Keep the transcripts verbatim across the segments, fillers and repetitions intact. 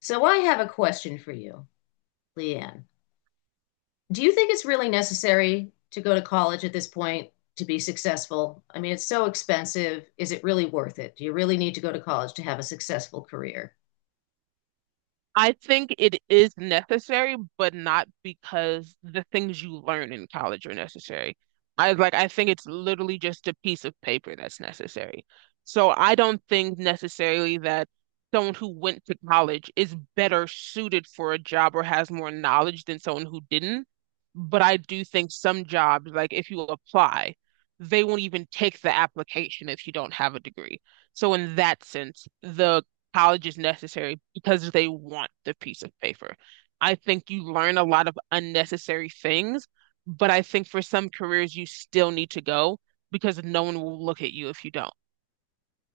So I have a question for you, Leanne. Do you think it's really necessary to go to college at this point to be successful? I mean, it's so expensive. Is it really worth it? Do you really need to go to college to have a successful career? I think it is necessary, but not because the things you learn in college are necessary. I like I think it's literally just a piece of paper that's necessary. So I don't think necessarily that someone who went to college is better suited for a job or has more knowledge than someone who didn't. But I do think some jobs, like if you apply, they won't even take the application if you don't have a degree. So in that sense, the college is necessary because they want the piece of paper. I think you learn a lot of unnecessary things, but I think for some careers you still need to go because no one will look at you if you don't.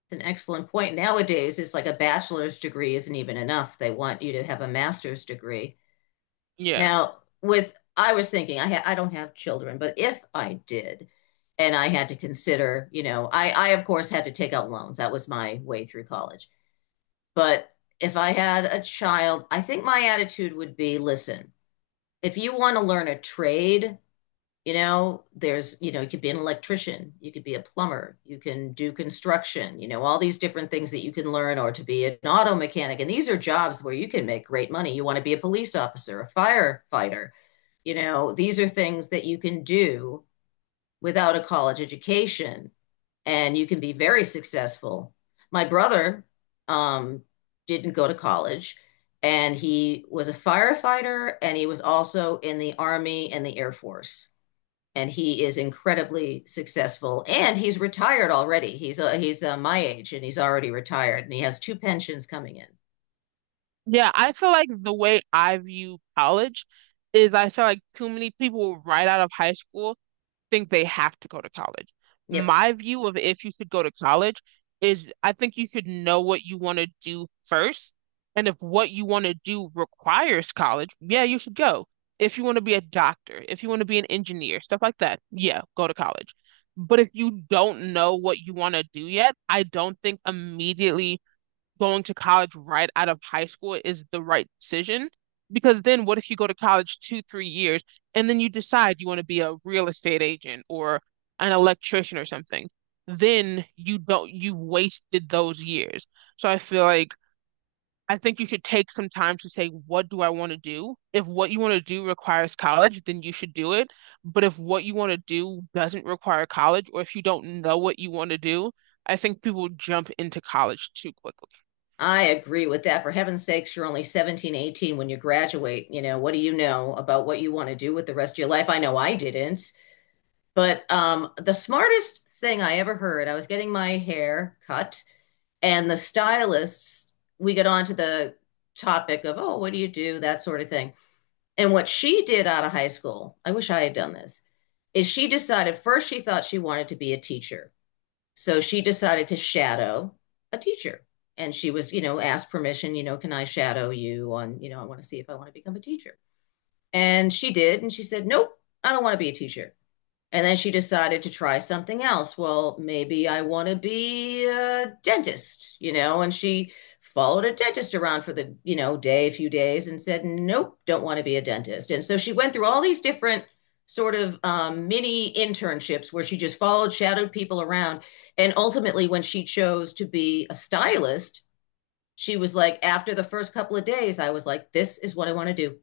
It's an excellent point. Nowadays, it's like a bachelor's degree isn't even enough. They want you to have a master's degree. Yeah. Now, with I was thinking, I ha I don't have children, but if I did, and I had to consider, you know, I I of course had to take out loans. That was my way through college. But if I had a child, I think my attitude would be, listen, if you want to learn a trade, you know, there's, you know, you could be an electrician, you could be a plumber, you can do construction, you know, all these different things that you can learn, or to be an auto mechanic. And these are jobs where you can make great money. You want to be a police officer, a firefighter, you know, these are things that you can do without a college education and you can be very successful. My brother um, didn't go to college, and he was a firefighter, and he was also in the Army and the Air Force. And he is incredibly successful, and he's retired already. He's uh, he's uh, my age, and he's already retired, and he has two pensions coming in. Yeah, I feel like the way I view college is I feel like too many people right out of high school think they have to go to college. Yep. My view of if you should go to college is I think you should know what you want to do first. And if what you want to do requires college, yeah, you should go. If you want to be a doctor, if you want to be an engineer, stuff like that, yeah, go to college. But if you don't know what you want to do yet, I don't think immediately going to college right out of high school is the right decision. Because then what if you go to college two, three years and then you decide you want to be a real estate agent or an electrician or something? Then you don't, you wasted those years. So I feel like I think you should take some time to say, what do I want to do? If what you want to do requires college, then you should do it. But if what you want to do doesn't require college, or if you don't know what you want to do, I think people jump into college too quickly. I agree with that. For heaven's sakes, you're only seventeen, eighteen when you graduate. You know, what do you know about what you want to do with the rest of your life? I know I didn't. But um, the smartest thing I ever heard, I was getting my hair cut, and the stylists, we got onto the topic of, oh, what do you do? That sort of thing. And what she did out of high school, I wish I had done this, is she decided first she thought she wanted to be a teacher. So she decided to shadow a teacher. And she was, you know, asked permission, you know, can I shadow you on, you know, I want to see if I want to become a teacher. And she did. And she said, nope, I don't want to be a teacher. And then she decided to try something else. Well, maybe I want to be a dentist, you know? And she followed a dentist around for the, you know, day, a few days and said, nope, don't want to be a dentist. And so she went through all these different sort of um, mini internships where she just followed, shadowed people around. And ultimately, when she chose to be a stylist, she was like, after the first couple of days, I was like, this is what I want to do.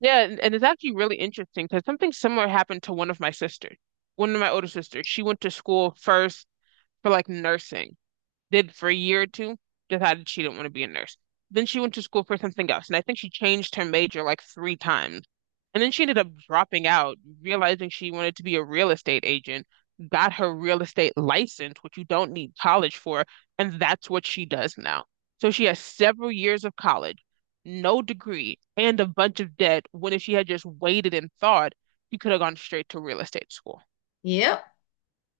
Yeah, and, and it's actually really interesting because something similar happened to one of my sisters, one of my older sisters. She went to school first for like nursing, did for a year or two, decided she didn't want to be a nurse. Then she went to school for something else, and I think she changed her major like three times. And then she ended up dropping out, realizing she wanted to be a real estate agent, got her real estate license, which you don't need college for, and that's what she does now. So she has several years of college, no degree, and a bunch of debt, when if she had just waited and thought, she could have gone straight to real estate school. Yep.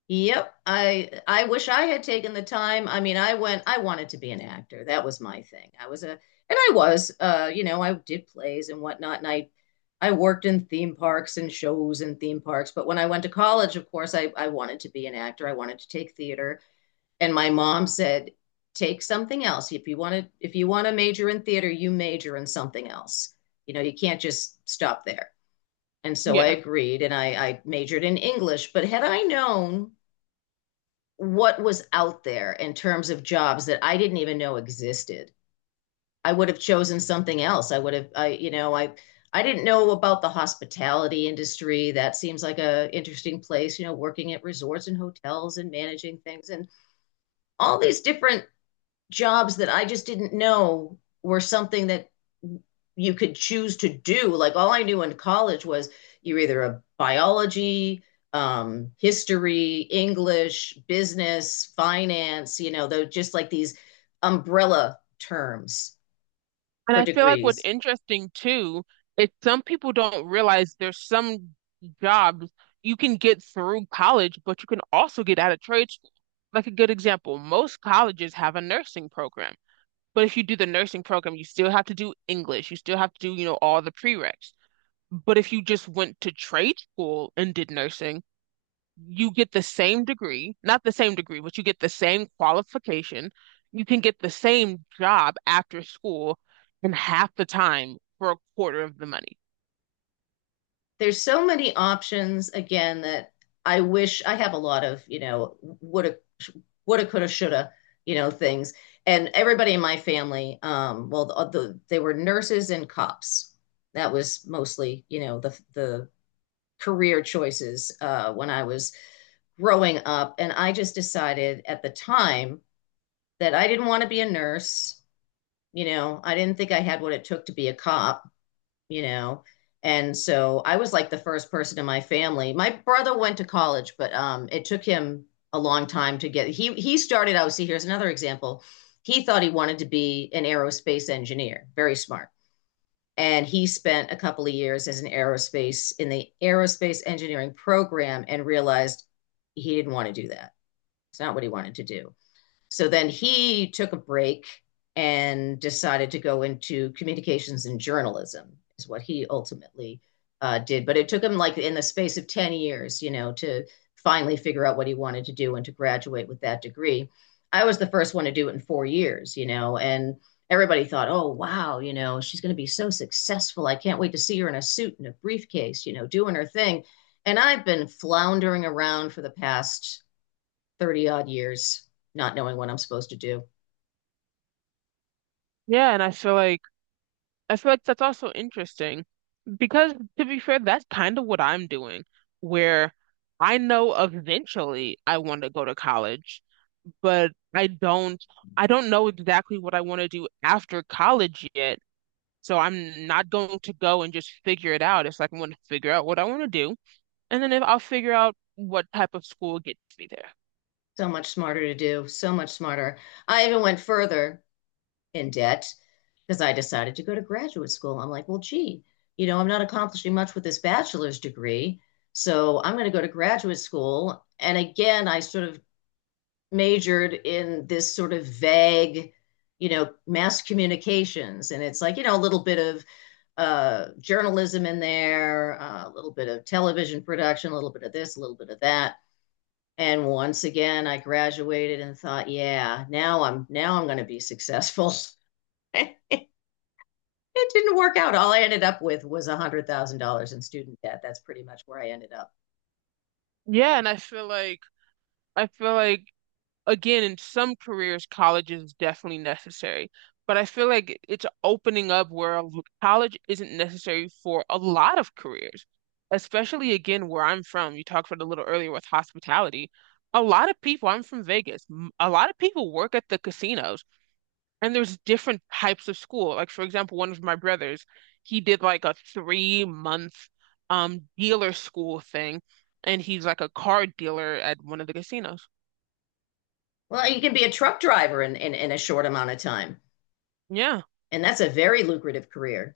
Yep. I I wish I had taken the time. I mean, I went, I wanted to be an actor. That was my thing. I was a, and I was, uh, you know, I did plays and whatnot, and I I worked in theme parks and shows in theme parks. But when I went to college, of course, I, I wanted to be an actor. I wanted to take theater. And my mom said, take something else. If you want to, if you want to major in theater, you major in something else. You know, you can't just stop there. And so I Yeah. agreed and I, I majored in English. But had I known what was out there in terms of jobs that I didn't even know existed. I would have chosen something else. I would have, I, you know, I, I didn't know about the hospitality industry. That seems like a interesting place, you know, working at resorts and hotels and managing things and all these different jobs that I just didn't know were something that you could choose to do. Like all I knew in college was you're either a biology, um, history, English, business, finance, you know, though just like these umbrella terms And for I feel like what's degrees. interesting too is some people don't realize there's some jobs you can get through college, but you can also get out of trade school. Like a good example, most colleges have a nursing program, but if you do the nursing program, you still have to do English, you still have to do, you know, all the prereqs. But if you just went to trade school and did nursing, you get the same degree, not the same degree, but you get the same qualification. You can get the same job after school in half the time for a quarter of the money. There's so many options again that I wish I have a lot of, you know, woulda, woulda, coulda, shoulda, you know, things. And everybody in my family, um, well, the, the, they were nurses and cops. That was mostly, you know, the the career choices uh, when I was growing up. And I just decided at the time that I didn't want to be a nurse. You know, I didn't think I had what it took to be a cop, you know. And so I was like the first person in my family. My brother went to college, but um, it took him a long time to get. He he started out. See, here's another example. He thought he wanted to be an aerospace engineer, very smart, and he spent a couple of years as an aerospace in the aerospace engineering program and realized he didn't want to do that. It's not what he wanted to do. So then he took a break and decided to go into communications and journalism, is what he ultimately uh, did. But it took him like in the space of ten years, you know, to finally figure out what he wanted to do and to graduate with that degree. I was the first one to do it in four years, you know, and everybody thought, oh, wow, you know, she's going to be so successful. I can't wait to see her in a suit and a briefcase, you know, doing her thing. And I've been floundering around for the past thirty odd years not knowing what I'm supposed to do. Yeah, and I feel like I feel like that's also interesting because to be fair, that's kind of what I'm doing, where I know eventually I want to go to college, but I don't I don't know exactly what I want to do after college yet. So I'm not going to go and just figure it out. It's like I'm going to figure out what I want to do, and then if I'll figure out what type of school gets me there. So much smarter to do, so much smarter. I even went further in debt because I decided to go to graduate school. I'm like, well, gee, you know, I'm not accomplishing much with this bachelor's degree. So I'm going to go to graduate school. And again, I sort of majored in this sort of vague, you know, mass communications. And it's like, you know, a little bit of uh, journalism in there, uh, a little bit of television production, a little bit of this, a little bit of that. And once again, I graduated and thought, yeah, now I'm now I'm going to be successful. It didn't work out. All I ended up with was one hundred thousand dollars in student debt. That's pretty much where I ended up. Yeah, and I feel like I feel like again in some careers, college is definitely necessary, but I feel like it's opening up where a l- college isn't necessary for a lot of careers, especially again where I'm from. You talked about it a little earlier with hospitality. A lot of people, I'm from Vegas. m- A lot of people work at the casinos. And there's different types of school. Like for example, one of my brothers, he did like a three month um dealer school thing, and he's like a car dealer at one of the casinos. Well, you can be a truck driver in, in, in a short amount of time, Yeah, and that's a very lucrative career.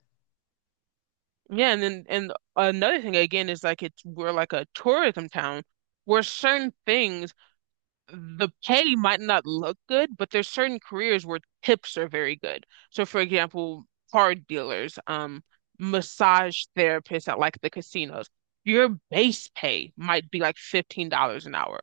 yeah. And then and another thing again is like it's we're like a tourism town where certain things the pay might not look good, but there's certain careers where tips are very good. So, for example, card dealers, um, massage therapists at like the casinos, your base pay might be like fifteen dollars an hour.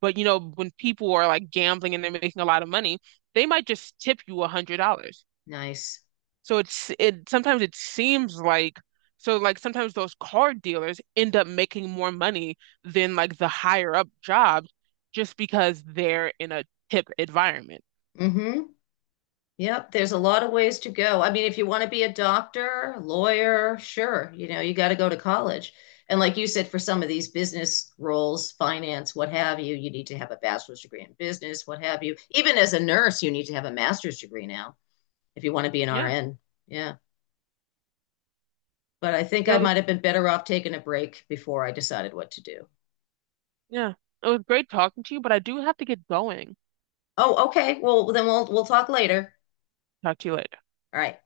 But you know, when people are like gambling and they're making a lot of money, they might just tip you a hundred dollars. Nice. So it's it sometimes it seems like so like sometimes those card dealers end up making more money than like the higher up jobs just because they're in a tip environment. Hmm. Yep, there's a lot of ways to go. I mean, if you want to be a doctor, lawyer, sure, you know, you got to go to college. And like you said, for some of these business roles, finance, what have you, you need to have a bachelor's degree in business, what have you. Even as a nurse, you need to have a master's degree now if you want to be an Yeah. R N. Yeah. But I think It I was, might have been better off taking a break before I decided what to do. yeah. It was great talking to you, but I do have to get going. Oh, okay. Well, then we'll we'll talk later. Talk to you later. All right.